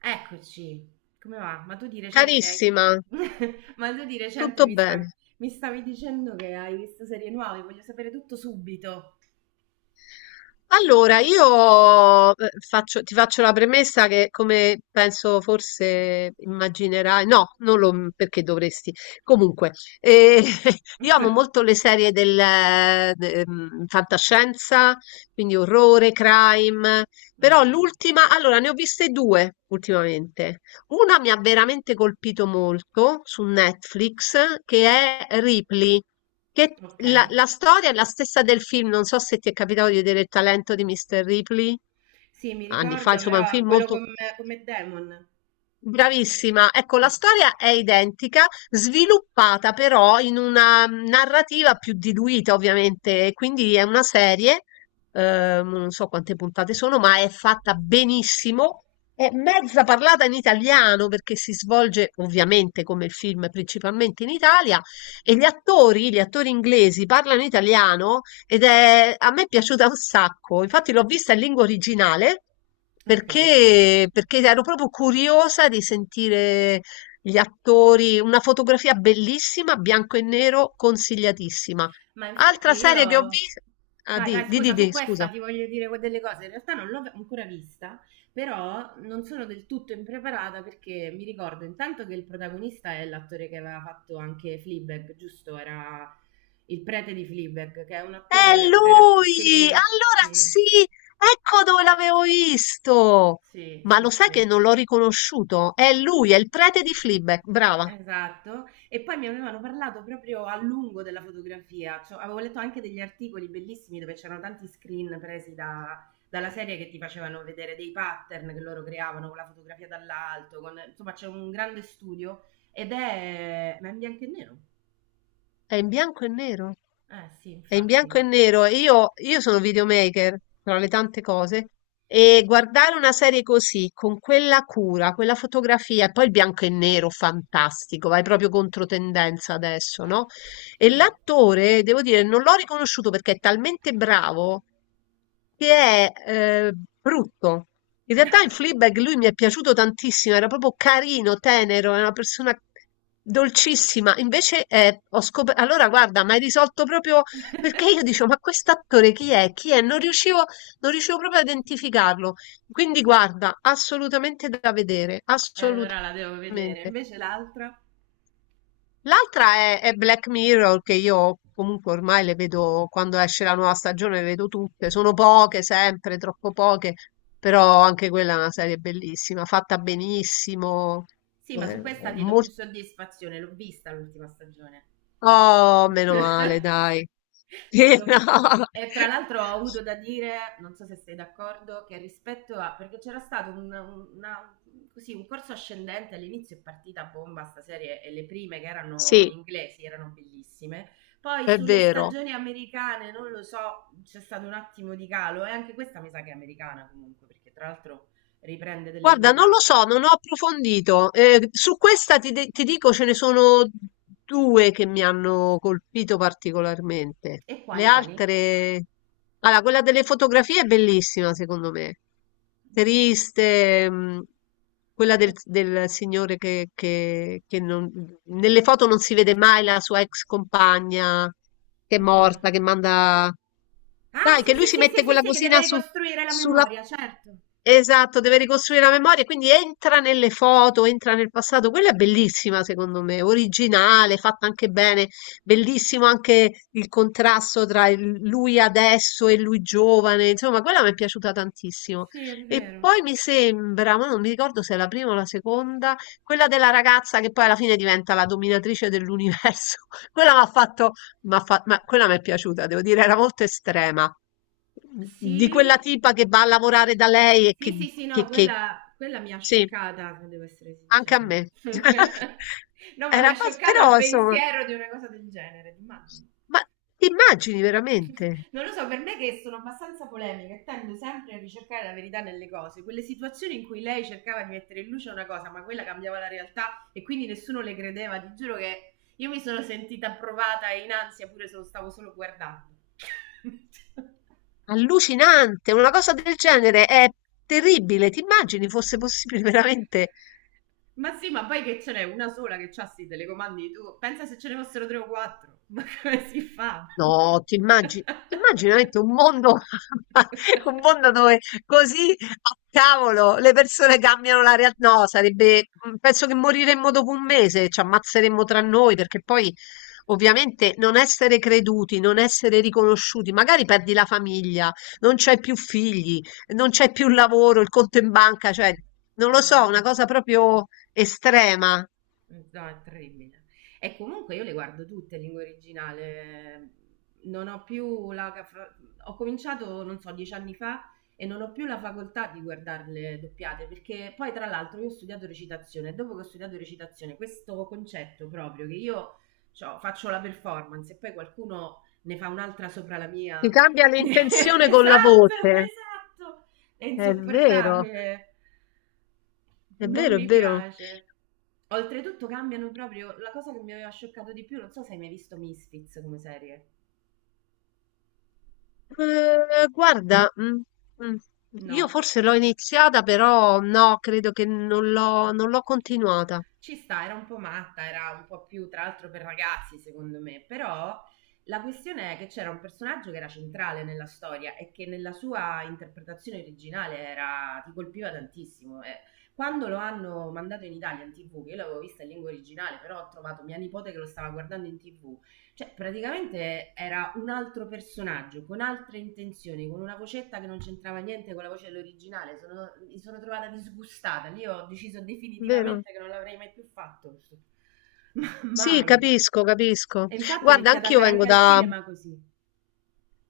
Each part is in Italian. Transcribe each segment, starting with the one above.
Eccoci, come va? Ma tu di recente hai. Carissima, Ma tu di recente tutto mi sta- bene. mi stavi dicendo che hai visto serie nuove, voglio sapere tutto subito. Allora, io ti faccio la premessa che, come penso forse immaginerai, no, non lo perché dovresti. Comunque, eh, io amo molto le serie fantascienza, quindi orrore, crime, però Ok, l'ultima, allora ne ho viste due ultimamente. Una mi ha veramente colpito molto su Netflix, che è Ripley. Che ok. la storia è la stessa del film, non so se ti è capitato di vedere Il talento di Mr. Ripley, Sì, mi anni fa, ricordo insomma è un però film quello molto. Con Matt Damon. Bravissima. Ecco, la Sì. storia è identica, sviluppata però in una narrativa più diluita, ovviamente. Quindi è una serie, non so quante puntate sono, ma è fatta benissimo. È mezza parlata in italiano perché si svolge ovviamente come il film principalmente in Italia e gli attori inglesi parlano italiano a me è piaciuta un sacco, infatti l'ho vista in lingua originale Ok. perché ero proprio curiosa di sentire gli attori, una fotografia bellissima, bianco e nero, consigliatissima. Ma Altra infatti serie che ho io. visto, Vai, vai, scusa, su scusa. questa ti voglio dire delle cose. In realtà non l'ho ancora vista, però non sono del tutto impreparata perché mi ricordo intanto che il protagonista è l'attore che aveva fatto anche Fleabag, giusto? Era il prete di Fleabag, che è un È attore vero. lui! Sì, Allora sì, sì, ecco dove l'avevo visto! sì, Ma sì, lo sai che sì. non l'ho riconosciuto? È lui, è il prete di Fleabag, brava. Esatto. E poi mi avevano parlato proprio a lungo della fotografia, cioè, avevo letto anche degli articoli bellissimi dove c'erano tanti screen presi dalla serie che ti facevano vedere dei pattern che loro creavano con la fotografia dall'alto, con- insomma c'è un grande studio ed è, ma è in bianco e nero. È in bianco e nero. Eh sì, È in bianco infatti. e nero. Io sono videomaker, tra le tante cose, e guardare una serie così, con quella cura, quella fotografia, e poi il bianco e nero, fantastico, vai proprio contro tendenza adesso, no? E Sì. l'attore, devo dire, non l'ho riconosciuto perché è talmente bravo che è brutto. In realtà in Fleabag lui mi è piaciuto tantissimo, era proprio carino, tenero, è una persona dolcissima. Invece ho scoperto. Allora, guarda, mi hai risolto proprio perché io dicevo, ma quest'attore chi è? Chi è? Non riuscivo proprio a identificarlo. Quindi guarda, assolutamente da vedere, E allora la devo vedere. assolutamente. Invece l'altra? L'altra è Black Mirror, che io comunque ormai le vedo quando esce la nuova stagione, le vedo tutte. Sono poche, sempre, troppo poche, però anche quella è una serie bellissima, fatta benissimo. Sì, ma su eh, questa ti do mol- più soddisfazione, l'ho vista l'ultima stagione. Oh, meno male, Sì. dai. Sì, L'ho- no. E tra l'altro ho avuto da dire, non so se sei d'accordo, che rispetto a. Perché c'era stato un, una- così, un corso ascendente all'inizio è partita a bomba sta serie e le prime che erano Sì, inglesi erano bellissime. Poi è sulle vero. stagioni americane, non lo so, c'è stato un attimo di calo e anche questa mi sa che è americana comunque, perché tra l'altro riprende delle Guarda, non lo puntate. so, non ho approfondito. Su questa ti dico ce ne sono due che mi hanno colpito particolarmente. E Le quali, quali? altre. Allora, quella delle fotografie è bellissima, secondo me. Oddio. Triste, quella del signore che non- nelle foto non si vede mai la sua ex compagna che è Oddio. morta, che manda. Ah, Dai, sì, che lui sì, si sì, mette sì, quella sì, sì, che deve cosina su, ricostruire la sulla. memoria, certo. Esatto, deve ricostruire la memoria, quindi entra nelle foto, entra nel passato. Quella è bellissima, secondo me, originale, fatta anche bene. Bellissimo anche il contrasto tra lui adesso e lui giovane. Insomma, quella mi è piaciuta tantissimo. Sì, è E vero. poi mi sembra, ma non mi ricordo se è la prima o la seconda, quella della ragazza che poi alla fine diventa la dominatrice dell'universo. Quella mi ha fatto. Ma quella mi è piaciuta, devo dire, era molto estrema. Di Sì. quella tipa che va a lavorare da lei e Sì, sì, sì, no, che quella mi ha sì, scioccata, devo essere sincera. anche a me. No, ma Era mi ha abbas scioccato il però insomma, pensiero di una cosa del genere, immagini. ma ti immagini veramente? Non lo so, per me che sono abbastanza polemica e tendo sempre a ricercare la verità nelle cose, quelle situazioni in cui lei cercava di mettere in luce una cosa, ma quella cambiava la realtà e quindi nessuno le credeva, ti giuro che io mi sono sentita provata e in ansia pure se lo stavo solo guardando. Allucinante, una cosa del genere è terribile. Ti immagini fosse possibile veramente? Ma sì, ma poi che ce n'è una sola che c'ha sti telecomandi, tu pensa se ce ne fossero tre o quattro, ma come si fa? No, ti immagini veramente un mondo un mondo dove così a cavolo le persone cambiano la real. No, sarebbe penso che moriremmo dopo un mese, ci ammazzeremmo tra noi perché poi ovviamente non essere creduti, non essere riconosciuti, magari perdi la famiglia, non c'hai più figli, non c'è più lavoro, il conto in banca, cioè non lo No, no, so, una no. cosa proprio estrema. No, è terribile. E comunque io le guardo tutte in lingua originale. Non ho più la... fa- Ho cominciato, non so, 10 anni fa e non ho più la facoltà di guardarle doppiate perché poi tra l'altro io ho studiato recitazione e dopo che ho studiato recitazione questo concetto proprio che io cioè, faccio la performance e poi qualcuno ne fa un'altra sopra la Ti mia. cambia l'intenzione con la Esatto, voce. esatto! È È vero. insopportabile. È Non vero, è mi vero. piace. Oltretutto cambiano proprio la cosa che mi aveva scioccato di più, non so se hai mai visto Misfits come serie. Guarda, mm, io No. forse l'ho iniziata, però no, credo che non l'ho continuata. Ci sta, era un po' matta, era un po' più tra l'altro per ragazzi, secondo me, però la questione è che c'era un personaggio che era centrale nella storia e che nella sua interpretazione originale era ti colpiva tantissimo. E quando lo hanno mandato in Italia in TV, che io l'avevo vista in lingua originale, però ho trovato mia nipote che lo stava guardando in TV. Cioè, praticamente era un altro personaggio, con altre intenzioni, con una vocetta che non c'entrava niente con la voce dell'originale. Mi sono trovata disgustata. Lì ho deciso Vero? definitivamente che non l'avrei mai più fatto. Ma Sì, mai. capisco, capisco. E infatti ho Guarda, iniziato ad anch'io andare vengo anche al da. cinema così.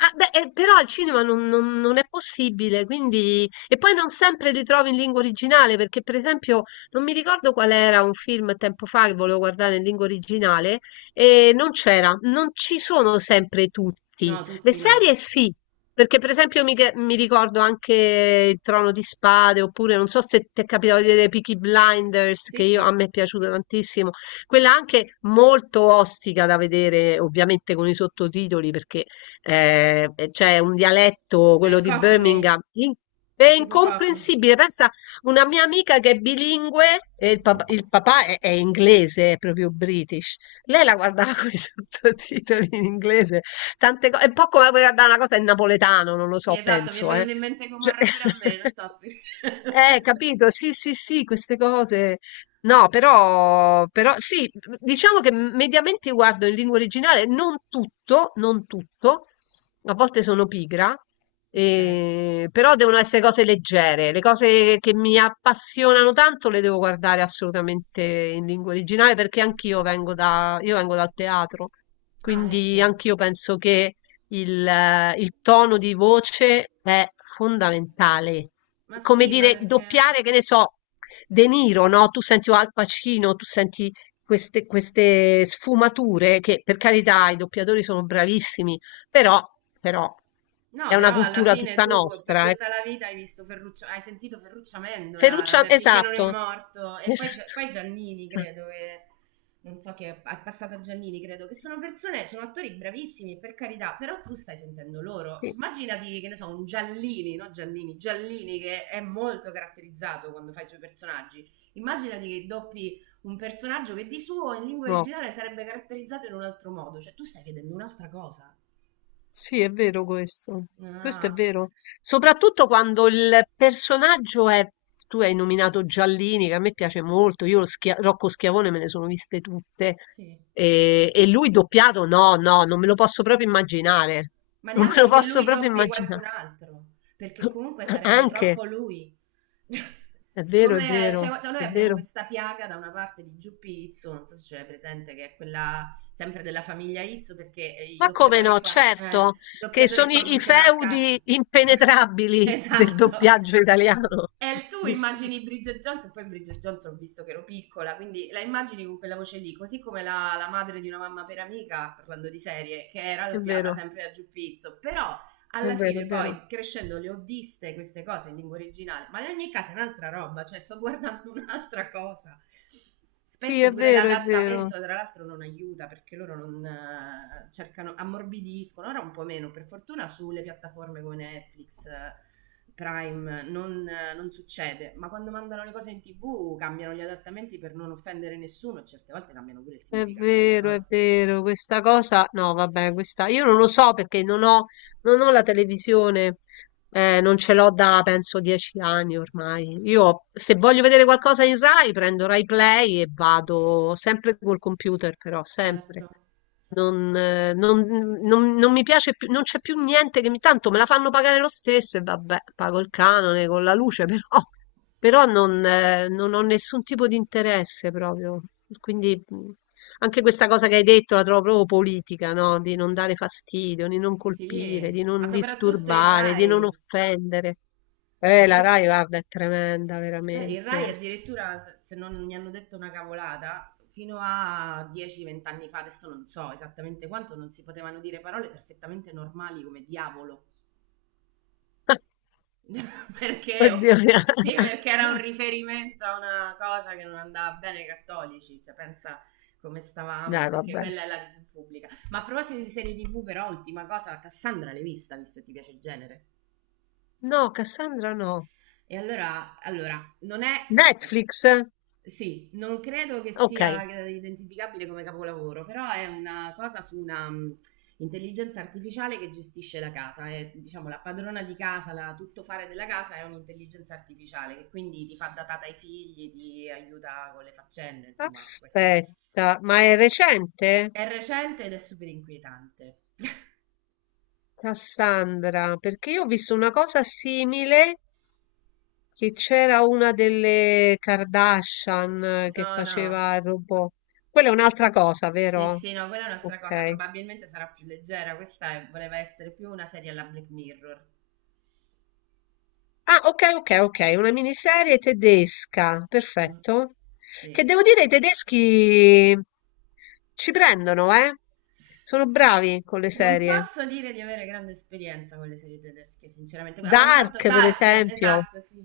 Ah, beh, però al cinema non è possibile, quindi. E poi non sempre li trovi in lingua originale, perché per esempio non mi ricordo qual era un film tempo fa che volevo guardare in lingua originale e non c'era, non ci sono sempre tutti. No, Le tutti serie no. sì, perché per esempio mi ricordo anche Il Trono di Spade, oppure non so se ti è capitato di vedere Peaky Blinders, Sì, a sì. me è piaciuto tantissimo, quella anche molto ostica da vedere, ovviamente con i sottotitoli, perché e c'è un dialetto, È quello di Cockney. Birmingham, è È tipo Cockney. incomprensibile. Pensa, una mia amica che è bilingue, e il papà è inglese, è proprio British, lei la guardava con i sottotitoli in inglese, tante cose, è un po' come guardare una cosa in napoletano, non lo Sì, so, esatto, mi è penso, eh. venuto in mente Cioè, Gomorra pure a me, non so eh, perché. capito? Sì, sì, sì, queste cose. No, però sì, diciamo che mediamente guardo in lingua originale, non tutto, non tutto, a volte sono pigra, Ok. Però devono essere cose leggere, le cose che mi appassionano tanto le devo guardare assolutamente in lingua originale perché io vengo dal teatro, Ah, quindi ecco. anch'io penso che il tono di voce è fondamentale Ma come sì, ma dire, perché. doppiare, che ne so, De Niro, no? Tu senti Al Pacino, tu senti queste sfumature che per carità i doppiatori sono bravissimi, però, però No, è una però alla cultura fine tutta tu per nostra. Tutta la vita hai visto Ferruccio, hai sentito Ferruccio Amendola Ferruccio, beh, finché non è esatto, morto e poi, Gia- esatto. poi Giannini, Ah, credo che non so che è passata a Giannini, credo che sì, sono persone, sono attori bravissimi, per carità, però tu stai sentendo loro. Cioè, sì, immaginati che ne so, un Giallini, no Giannini, Giallini che è molto caratterizzato quando fai i suoi personaggi. Immaginati che doppi un personaggio che di suo in lingua no. originale sarebbe caratterizzato in un altro modo, cioè tu stai vedendo un'altra cosa. Sì, è vero questo. Questo è Ah, vero. Soprattutto quando il personaggio è. Tu hai nominato Giallini, che a me piace molto. Rocco Schiavone me ne sono viste tutte. sì. E lui doppiato, no, no, non me lo posso proprio immaginare. Ma Non me lo neanche che posso lui proprio doppi qualcun immaginare. altro, perché comunque sarebbe Anche, troppo lui. è vero, è Come cioè, vero, noi è abbiamo vero. questa piaga da una parte di Giuppi Izzo, non so se ce l'hai presente, che è quella sempre della famiglia Izzo, perché i Ma come doppiatori no, qua, il certo, che doppiatore sono qua i funziona a cast. feudi impenetrabili del Esatto. doppiaggio italiano. E tu Sì, sì, immagini Bridget Johnson, poi Bridget Johnson ho visto che ero piccola, quindi la immagini con quella voce lì, così come la, la madre di una mamma per amica, parlando di serie, che era è doppiata vero, sempre da Giuppizzo, però è alla vero, è fine vero. poi crescendo le ho viste queste cose in lingua originale, ma in ogni caso è un'altra roba, cioè sto guardando un'altra cosa. Sì, Spesso è pure vero, è vero, l'adattamento, tra l'altro, non aiuta perché loro non cercano, ammorbidiscono, ora un po' meno, per fortuna sulle piattaforme come Netflix, Prime, non succede, ma quando mandano le cose in tv cambiano gli adattamenti per non offendere nessuno, certe volte cambiano pure il è significato delle vero, è cose. vero. Questa cosa, no, vabbè, questa io non lo so perché non ho la televisione, non ce l'ho da penso 10 anni ormai. Io se voglio vedere qualcosa in Rai, prendo Rai Play e vado sempre col computer, però sempre. Certo, Non, eh, non- Non mi piace più, non c'è più niente che mi. Tanto me la fanno pagare lo stesso e vabbè, pago il canone con la luce, però non ho nessun tipo di interesse proprio. Quindi anche questa cosa che hai detto la trovo proprio politica, no? Di non dare fastidio, di non colpire, di sì, ma non soprattutto il disturbare, di non Rai, offendere. ma La sopra- Rai, guarda, è tremenda, il Rai veramente. addirittura, se non mi hanno detto una cavolata, fino a 10-20 anni fa, adesso non so esattamente quanto, non si potevano dire parole perfettamente normali come diavolo. Perché, oh, Oddio. sì, perché era un riferimento a una cosa che non andava bene ai cattolici, cioè pensa come stavamo, Dai, perché vabbè. quella è la TV pubblica. Ma a proposito di serie TV, però, ultima cosa, Cassandra l'hai vista, visto che ti piace il genere. No, Cassandra no. E allora non è. Netflix? Sì, non credo che Ok, sia identificabile come capolavoro, però è una cosa su una intelligenza artificiale che gestisce la casa, è, diciamo la padrona di casa, la tuttofare della casa è un'intelligenza artificiale che quindi ti fa da tata ai figli, ti aiuta con le faccende, insomma, questo. aspetta, ma è recente? È recente ed è super inquietante. Cassandra, perché io ho visto una cosa simile che c'era una delle Kardashian che No, no, faceva il robot. Quella è un'altra cosa, sì, vero? sì, no, quella è un'altra cosa, Ok. probabilmente sarà più leggera, voleva essere più una serie alla Black Mirror. Ah, ok, ok, ok, una miniserie tedesca, Mm. perfetto. Che Sì. devo dire, i tedeschi ci prendono, eh? Sono bravi con le Non serie. posso dire di avere grande esperienza con le serie tedesche, sinceramente. Avevano fatto Dark, per Dark, esempio. esatto, sì.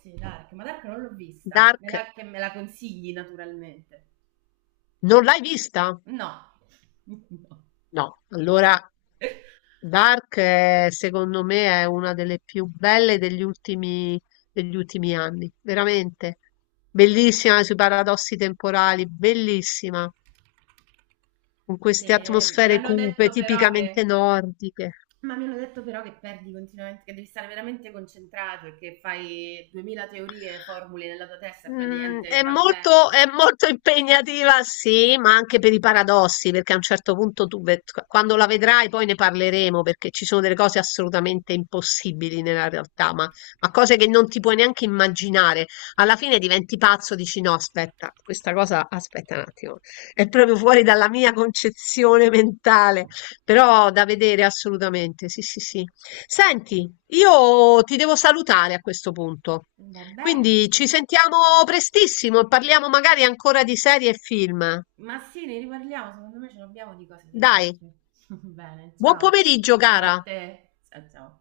Sì, Dark, ma Dark non l'ho vista. Me Dark, la, che me la consigli, naturalmente. non l'hai vista? No. No. No, allora Dark è, secondo me è una delle più belle degli ultimi anni, veramente. Bellissima sui paradossi temporali, bellissima, con Sì, queste mi atmosfere hanno cupe, detto però tipicamente che. nordiche. Ma mi hanno detto però che perdi continuamente, che devi stare veramente concentrato e che fai 2000 teorie, formule nella tua testa e poi Mhmm, niente, è va bene. molto è molto impegnativa, sì, ma anche per i paradossi, perché a un certo punto tu ve q quando la vedrai poi ne parleremo, perché ci sono delle cose assolutamente impossibili nella realtà, ma cose che non ti puoi neanche immaginare. Alla fine diventi pazzo, dici: "No, aspetta, questa cosa aspetta un attimo, è proprio fuori dalla mia concezione mentale", però da vedere assolutamente, sì, sì, sì. Senti, io ti devo salutare a questo punto. Va bene. Quindi ci sentiamo prestissimo e parliamo magari ancora di serie e film. Ma sì, ne riparliamo, secondo me ce l'abbiamo di cose da Dai, dirci. Bene, buon ciao. pomeriggio A cara! te. Ciao ciao.